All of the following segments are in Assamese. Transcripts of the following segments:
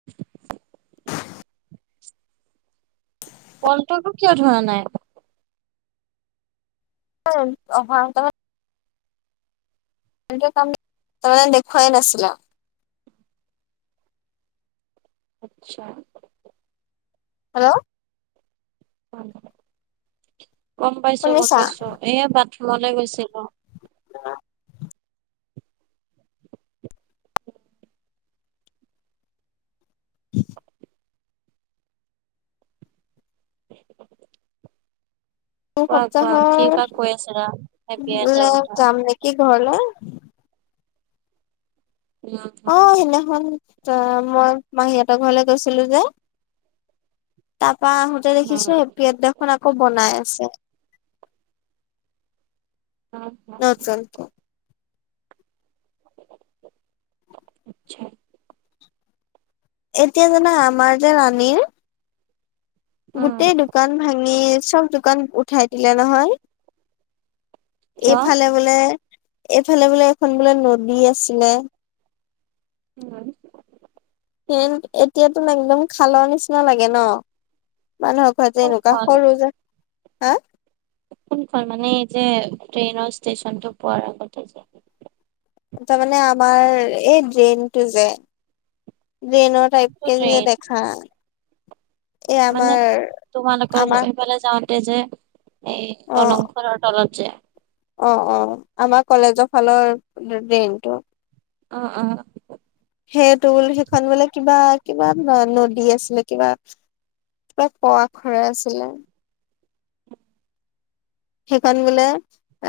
[inaudible] কলটো আক কিয় ধৰা নাই? [unintelligible] অহা সপ্তাহত ভালকে কাম তাৰমানে দেখুৱাই নাছিলা। আচ্ছা। হেল্ল' উম গম পাইছো গম শুনিছা? পাইছো, এই বাথৰুমলৈ গৈছিলো। [unintelligible] [inaudible] দু কোৱা কোৱা কি সপ্তাহৰ বা কৈ আছিলা ভাবি এটা লে কথা যাম নেকি ঘৰলে। [unintelligible] অ সেইদিনাখন অ মই মাহীহঁতৰ ঘৰলে গৈছিলো যে। তা পা আহোঁতে উম, দেখিছো, এপিয়ট দেখোন আকৌ বনাই আছে। অ হু নতুনকে। ছা এতিয়া জানা আমাৰ যে ৰাণীৰ উম গোটেই দোকান ভাঙি চব দোকান উঠাই দিলে নহয়। কিয়? এইফালে বোলে, এইফালে বোলে এখন বোলে নদী আছিলে। কোনে? সেন এতিয়াতো একদম খালৰ নিচিনা লাগে ন, মানুহক হোৱা যে এনেকুৱা কোনখন সৰু যে, হা? কোনখন মানে এই যে ট্ৰেইনৰ ষ্টেচনটো পোৱাৰ আগতে যে। তামানে আমাৰ এই ড্ৰেইনটো যে, ড্ৰেইনত কোনটো পাইপ কে ট্ৰেইন? জে দেখা এই মানে আমাৰ তোমালোকৰ আমাৰ এইফালে যাওঁত- তে যে এই অ দলং খনৰ তলত যে অ অ আমাৰ কলেজৰ ফালৰ ড্ৰেনটো। অ অ। সেইটো সেইখন বোলে কিবা কিবা নদী আছিলে কিবা কিবা প আখৰে আছিলে, সেইখন বোলে,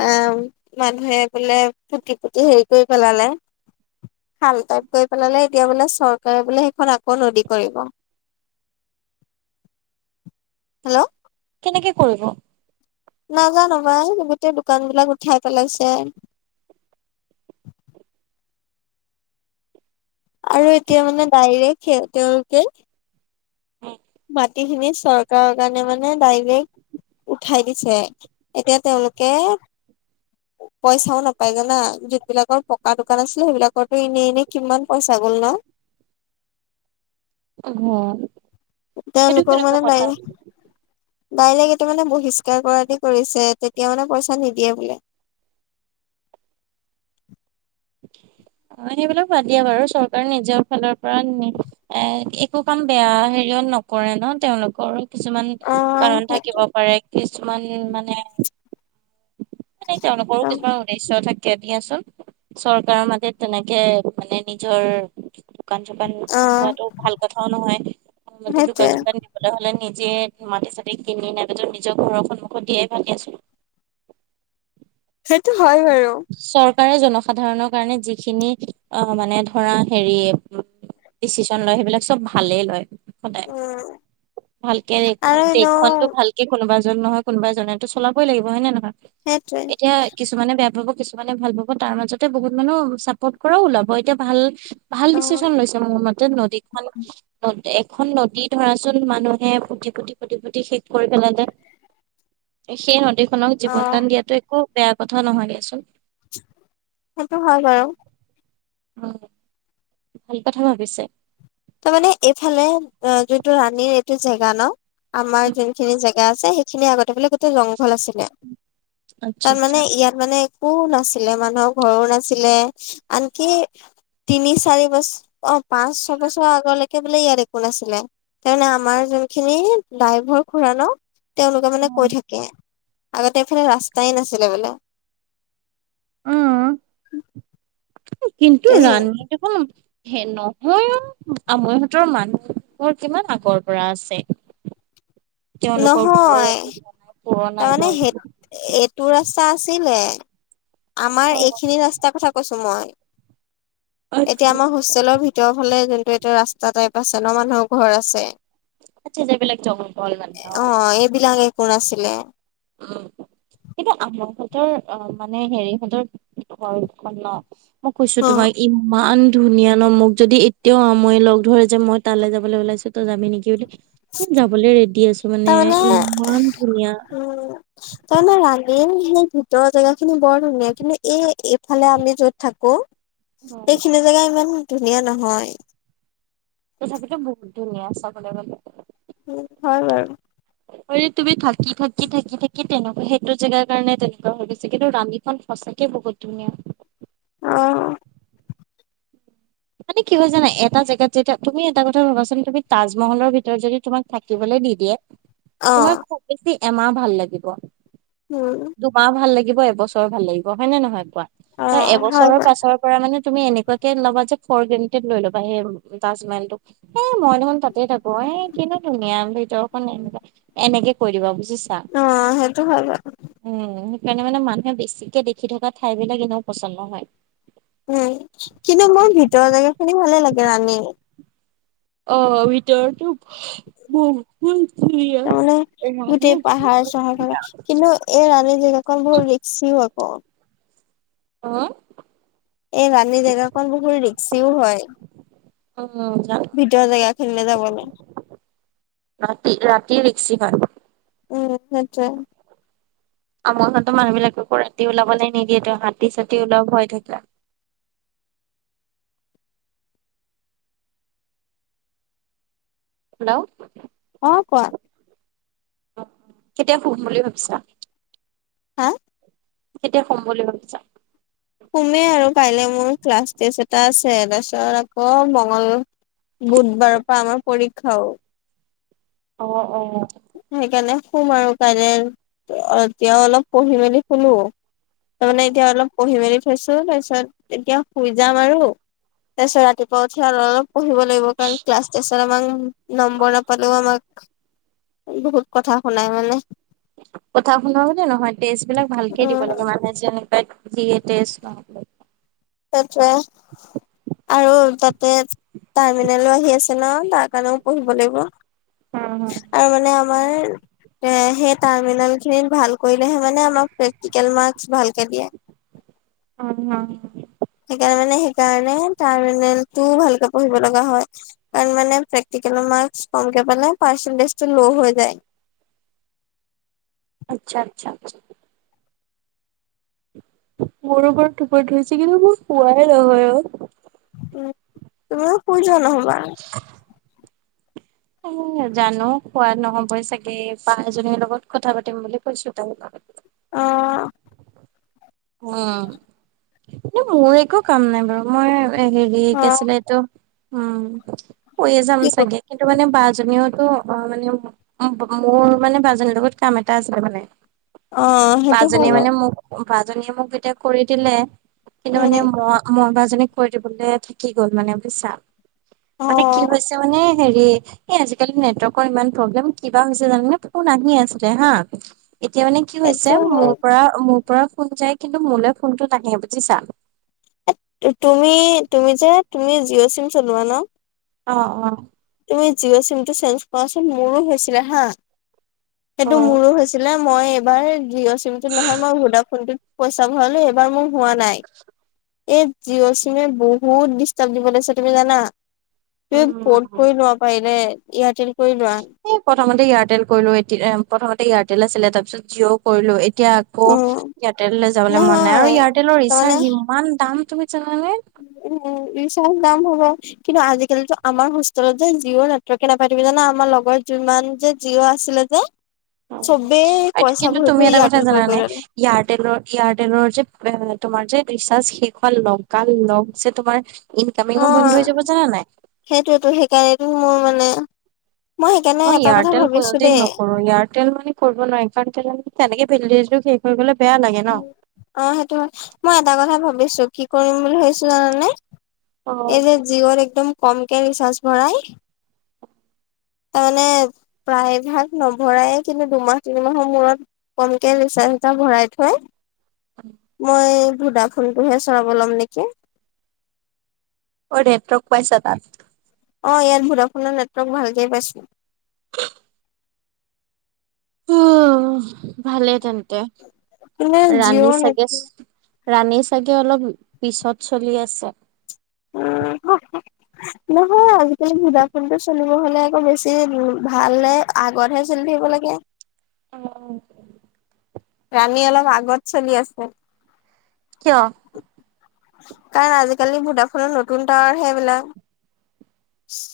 অ' মানুহে বোলে পুতি পুতি হেৰি কৰি পেলালে, খাল টাইপ কৰি পেলালে, এতিয়া বোলে চৰকাৰে বোলে সেইখন আকৌ নদী কৰিব। [inaudible] হেল্ল' কেনেকে কৰিব, নাজানো পাই গোটেই দোকান বিলাক উঠাই পেলাইছে। আৰু এতিয়া মানে ডাইৰেক্ট তেওঁলোকে অ [unintelligible] মাটি খিনি চৰকাৰৰ কাৰণে মানে ডাইৰেক্ট উঠাই দিছে এতিয়া তেওঁলোকে [inaudible] পইচাও নাপাই জানা, যোন বিলাকৰ পকা দোকান আছিলে সেইবিলাকতো এনেই এনেই কিমান পইচা গ'ল ন। [unintelligible] এইটো তেওঁলোকৰ কেনেকুৱা মানে কথা? নাই, ডাইৰেক্ট এইটো মানে বহিষ্কাৰ কৰা দি কৰিছে, তেতিয়া মানে পইচা নিদিয়ে বোলে। অ' সেইবিলাক বাদ দিয়া বাৰু চৰকাৰে নিজৰ ফালৰ পৰা এ একো কাম বেয়া হেৰিয়ত নকৰে ন, তেওঁলোকৰো কিছুমান অ কাৰণ সেইটো থাকিব পাৰে। কিছুমান মানে, মানে তেওঁলোকৰো কিছুমান উদ্দেশ্য থাকে দিয়াচোন। চৰকাৰৰ মাটিত তেনেকে মানে নিজৰ, দোকান চোকান অ থোৱাটো ভাল কথাও নহয় সেইটোৱে দোকান চোকান দিবলে হলে নিজে মাটি চাতি কিনি নাইবা যো নিজৰ ঘৰৰ সন্মুখত দিয়াই ভাল দিয়াচোন। সেইটো হয় বাৰু। চৰকাৰে জনসাধাৰণৰ কাৰণে যিখিনি অ, মানে ধৰা হেৰি ডিচিছন লয় সেইবিলাক চব ভালেই লয়। সদায় উম ভালকে আৰু এনেও দেশখনটো ভাল কে কোনোবা এজন নহয় কোনোবাই এজনেতো চলাবই লাগিব হয় না নহয়। সেইটোৱে। এতিয়া কিছুমানে বেয়া পাব কিছুমানে ভাল পাব তাৰ মাজতে বহুত মানুহ চাপৰ্ট কৰাও ওলাব এতিয়া ভাল ভাল অ ডিচিচন লৈছে মোৰ মতে নদীখন নদ এক এখন নদী ধৰাচোন মানুহে পুটি - পুটি - পুটি - পুটি শেষ কৰি পেলালে। সেই নদীখনক অ জীৱনদান দিয়াটো একো বেয়া কথা নহয় দিয়াচোন। সেইটো হয় বাৰু। অ, ভাল কথা ভাবিছে। তাৰ মানে এইফালে অ, যোনটো ৰাণীৰ এইটো জেগা ন আমাৰ যোনখিনি জেগ জেগা যে সেইখিনি আগতে বোলে গোটেই জংঘল আছিলে আচ্ছা তাৰ আচ্ছা মানে ইয়াত মানে একো নাছিলে মানুহৰ ঘৰো নাছিলে আনকি তিনি চাৰি বছ অ, পাচ ছয় বছ [unintelligible] ছৰ আগলৈকে বোলে ইয়াত একো নাছিলে তাৰমানে আমাৰ যোনখিনি ডাইভৰ খুৰা ন। তেওঁলোকে অ মানে কৈ থাকে আগতে এইফালে ৰাস্তাই নাছিলে বোলে। কিন্তু তাৰপিছত ৰাণী দেখোন হে নহয়ো আমৈ হতৰ মানুহৰ এঘৰ কিমান আগৰ পৰা আছে। তেওঁলোকৰ ঘৰৰ নহয় একে বনাই পুৰণাই তাৰমানে হয়। সেই এইটো ৰাস্তা আছিলে আমাৰ এইখিনি ৰাস্তাৰ কথা কৈছো মই এতিয়া আমাৰ হোষ্টেলৰ ভিতৰৰ ফালে যোনটো এতিয়া ৰাস্তা টাইপ আছে ন মানুহৰ ঘৰ আছে। আচ্ছা যোনবিলাক জংঘল মানে অ, এইবিলাক একো নাছিলে। অ'। কিন্তু আমাৰহঁতৰ অ' মানে হেৰিহঁতৰ ঘৰখন ন। মই কৈছো অ তোমাৰ ইমান ধুনীয়া ন মোক যদি এতিয়াও মই লগ ধৰে যে মই তালৈ যাবলৈ ওলাইছো তই যাবি নেকি বুলি যাবলৈ ৰেডি আছো মানে তাৰমানে ইমান ধুনীয়া। উম তাৰমানে ৰাণী সেই ভিতৰৰ জেগা খিনি বৰ ধুনীয়া কিন্তু এই এইফালে আমি যত থাকো। এইখিনি জেগা ইমান ধুনীয়া নহয়। তথাপিতো বহুত ধুনীয়া চাবলৈ গ'লে। হয় বাৰু। অৰি তুমি থাকি থাকি থাকি থাকি তেনেকুৱা সেইটো জেগাৰ কাৰণে তেনেকুৱা হৈ গৈছে কিন্তু ৰাণীখন সঁচাকে বহুত ধুনীয়া। অ। মানে কি হয় জানা এটা জেগাত যেতিয়া তুমি এটা কথা ভাবাচোন তুমি তাজমহলৰ ভিতৰত যদি তোমাক থাকিবলৈ দিদিয়ে অ তোমাৰ খুব বেছি এমাহ ভাল লাগিব। উম। দুমাহ ভাল লাগিব। এবছৰ ভাল লাগিব হয় নে নহয় কোৱা অ তাৰ হয় এবছৰৰ বাৰু পাছৰ মানে তুমি এনেকুৱাকে ল'বা যে ফৰ গ্ৰেনটেত লৈ ল'বা সেই তাজমেহেল টো এ মই দেখোন তাতে থাকো এ কিনো ধুনীয়া ভিতৰখন [unintelligible] এনেকে কৈ দিবা বুজিছা। অ, সেইটো হয় বাৰু। উম, সেইকাৰণে মানে মানুহে বেছিকে দেখি থকা ঠাই বিলাক এনেও পচন্দ নহয়। উম, কিন্তু মোৰ ভিতৰৰ জেগা খিনি ভালে লাগে ৰাণী অ ভিতৰতো [unintelligible] কোনখিনি? তাৰ মানে গোটেই পাহাৰ - চাহাৰ থাকে কিন্তু এই ৰাণী জেগা কন বহুত ৰিকচি হয় ক? [unintelligible] এই ৰাণী জেগাখন বহুত ৰিক্সিও হয়। অ। ভিতৰ জেগাখিনিলে যাবলে। ৰাতি ৰাতি ৰিক্সি হয়। উম, সেইটোৱে। আমাৰতো মানুহবিলাকেকো ৰাতি ওলাবলৈ নিদিয়েতো হাতী - চাতি ওলোৱাৰ ভয় থাকে। হেল্ল'। অ, কোৱা? কেতিয়া শুম বুলি ভাবিছা? হা। কেতিয়া শুম বুলি ভাবিছা? শুমেই আৰু কাইলৈ মোৰ ক্লাছ টেষ্ট এটা আছে তাৰপিছত আকৌ মঙল বুধবাৰৰ পৰা আমাৰ পৰীক্ষাও। অ, অ। সেইকাৰণে শুম আৰু কাইলৈ, এতিয়াও অলপ পঢ়ি মেলি শুলো। তাৰ মানে এতিয়া অলপ পঢ়ি মেলি থৈছো তাৰপিছত তেতিয়া শুই যাম আৰু তাৰপিছত ৰাতিপুৱা উঠি অলপ অলপ পঢ়িব লাগিব কাৰণ ক্লাছ টেচৰ আমাক নম্বৰ নাপালেও আমাক বহুত কথা শুনাই মানে। কথা শুনোতে নহয় টেষ্টবিলাক ভালকে দিব উম লাগে মানে। যেনেকাই ফ্রীয়ে টেষ্ট নহয়। সেই টোৱে। আৰু তাতে টাৰ্মিনেলো আহি আছে ন তাৰ কাৰণেও পঢ়িব লাগিব। হু হু। আৰু মানে আমাৰ এ সেই টাৰ্মিনেলখিনিত ভাল কৰিলেহে মানে আমাক প্ৰেক্টিকেল মাৰ্কচ ভালকে দিয়ে। উ হম সেইকাৰণে মানে সেইকাৰণে টাৰ্মিনেলটোও ভালকে পঢ়িব লগা হয়। কাৰণ মানে প্ৰেক্টিকেল মাৰ্কচ কমকে পালে পাৰ্চেন্টেজটো ল' হৈ যায়। আচ্ছা আচ্ছা আচ্ছা। মোৰো বৰ টোপনি ধৰিছে কিন্তু মোৰ শুৱাই নহয় অ। উম তুমিও শুই যোৱা নহবা? [unintelligible] উ জানো শুৱা নহবই চাগে বা এজনীৰ লগত কথা পাতিম বুলি কৈছো তাৰ লগত অ উ এ মোৰ একো কাম নাই বাৰু মই মানে হেৰি কি অ', আছিলে এইটো উম শুৱে যাম কি ক চাগে? কিন্তু মানে বাজনীওতো অ মানে মোৰ মানে বাজনীৰ লগত কাম এটা আছিলে মানে। অ', সেইটো হয় বাজনীয়ে বাৰু মানে মোক বাজনীয়ে মোক যেতিয়া কৰি দিলে কিন্তু মানে উম, মই মই বাজনীক কৰি দিবলে থাকি গ'ল মানে বুজিছা মানে কি অ', হৈছে মানে হেৰি এই আজিকালি নেটৱৰ্কৰ ইমান প্ৰব্লেম কিবা হৈছে জানেনে ফোন আহিয়ে আছিলে হা এতিয়া মানে কি হৈছে সেইটো মোৰ হয়। পৰা মোৰ পৰা ফোন যায় কিন্তু মোলৈ ফোনটো নাহে বুজিছা এ তুমি তুমি যে তুমি জিঅ' চিম চলোৱা ন। অ অ তুমি জিঅ' চিমটো চেঞ্জ কৰাচোন মোৰো হৈছিলে হা সেইটো উম মোৰো হৈছিলে। মই এইবাৰ জিঅ' চিমতটোত নহয় মই ভদা ফোনটোত পইচা ভৰালো এইবাৰ মোক হোৱা নাই এই জিঅ' চিমে বহুত ডিষ্টাৰ্ব দিব লৈছে তুমি জানা তুমি ফৰ্ট কৰি লোৱা পাৰিলে এয়াৰটেল কৰি লোৱা। এই প্ৰথমতে এয়াৰটেল কৰিলো এতিয়া প্ৰথমতে এয়াৰটেল আছিলে তাৰ পিছত জিঅ' কৰিলো। এতিয়া আকৌ উম এয়াৰটেললৈ যাবলৈ মন নাই আৰু নহয় এয়াৰটেলৰ ৰিচাৰ্জ ইমান দাম তুমি জানানে। উ উ ৰিচাৰ্জ দাম হ'ব কিন্তু আজিকালি যে আমাৰ হোষ্টেলত যে জিঅ' নেটৱৰ্কে নাপাই তুমি জানা আমাৰ লগৰ যিমান যে জিঅ' আছিলে যে চবে আৰু পইচা কিন্তু ভৰি তুমি ভৰি এটা কথা এয়াৰটেল কৰি জানানে কৰি ললে। এয়াৰটেলৰ এয়াৰটেলৰ যে এ তোমাৰ যে ৰিচাৰ্জ শেষ হোৱা লগা লগ যে তোমাৰ ইনকামিঙো বন্ধ হৈ যাব জানা নাই সেইটোৱেতো সেইকাৰণেটো মোৰ মানে- সেইকাৰণে মই এটা কথা এয়াৰটেল ভাবিছো কোনোদিন দেই নকৰো এয়াৰটেল মানে কৰিব নোৱাৰি কাৰণ কেলে তেনেকে বেলেচ শেষ হৈ গলে বেয়া লাগে ন। অ সেইটো হয়। মই এটা কথা ভাবিছো কি কৰিম বুলি ভাবিছো জানানে- অ এই যে জিঅ'ৰ একদম কমকে ৰিচাৰ্জ ভৰাই তাৰমানে প্ৰায় ভাগ নভৰায়ে কিন্তু দুমাহ তিনিমাহৰ মূৰত কমকে ৰিচাৰ্জ এটা ভৰাই থয় মই ভুদাফোনটোহে চলাব ল'ম নেকি? অ নেটৱৰ্ক পাইছা তাত অ ইয়াত ভুডাফোনৰ নেটৱৰ্ক ভালকে পাইছো উহ উ ভালেই তেন্তে কিন্তু ৰাণী জিঅ'ৰ চাগে নেটৱৰ্ক ৰাণী চাগে অলপ পিছত চলি আছে। উম হ হ নহয় আজিকালি ভদাফোনটো চলিব হলে আকৌ বেছি ভালহে আগতহে চলি থাকিব লাগে। উম ৰাণী অলপ আগত চলি আছে। কিয়? কাৰণ আজিকালি ভুডাফনৰ তাৱাৰ হে সেবিলাক।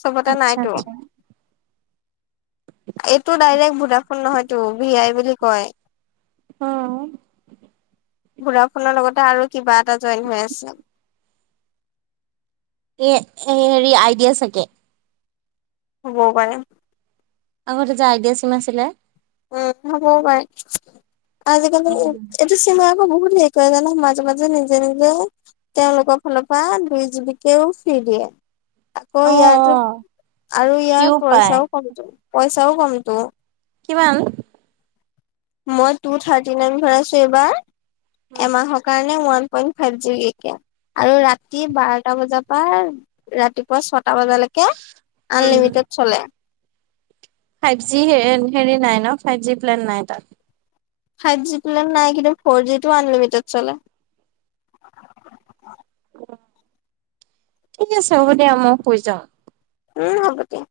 চবতে আচ্ছা নাইতো, আচ্ছা এইটো ডাইৰেক্ট ভুদাফোন নহয়। টো ভি আই বুলি কয়। অ। ভুদাফনৰ লগতে আৰু কিবা এটা জইন হৈ আছে। এ হেৰি আইডিয়া চাগে। হ'বও পাৰে। আগতে যে আইডিয়া চিম আছিলে। উম হব পাৰে আজিকালি উম। এ- টো চিম আকৌ বহুত হেৰি কৰে জানা মাজে মাজে নিজে নিজে তেওঁলোকৰ ফালৰ পৰা দুই জীৱিকেও ফ্ৰী দিয়ে। আকৌ অ', ইয়াতো অ', আৰু সিও ইয়াৰ পায় পইচাও কমটো, পইচাও কমটো। কিমান? মই টু থাৰ্টি নাইন ভৰাইছো এইবাৰ উম। এমাহৰ কাৰণে ওৱান পইণ্ট ফাই জিবিকে আৰু ৰাতি বাৰটা বজাৰ পা ৰাতিপুৱা ছটা বজালৈকে উম, আনলিমিটেড চলে ফাইভ জি হেৰি নাই ন ফাইভ জি প্লেন নাই তাত। ফাইভ জি প্লেন নাই কিন্তু ফ'ৰ জি টো অ অনলিমিটেড চলে। ঠিক আছে হ'ব দিয়া মই শুই যাওঁ। উম হ'ব দিয়া হয়।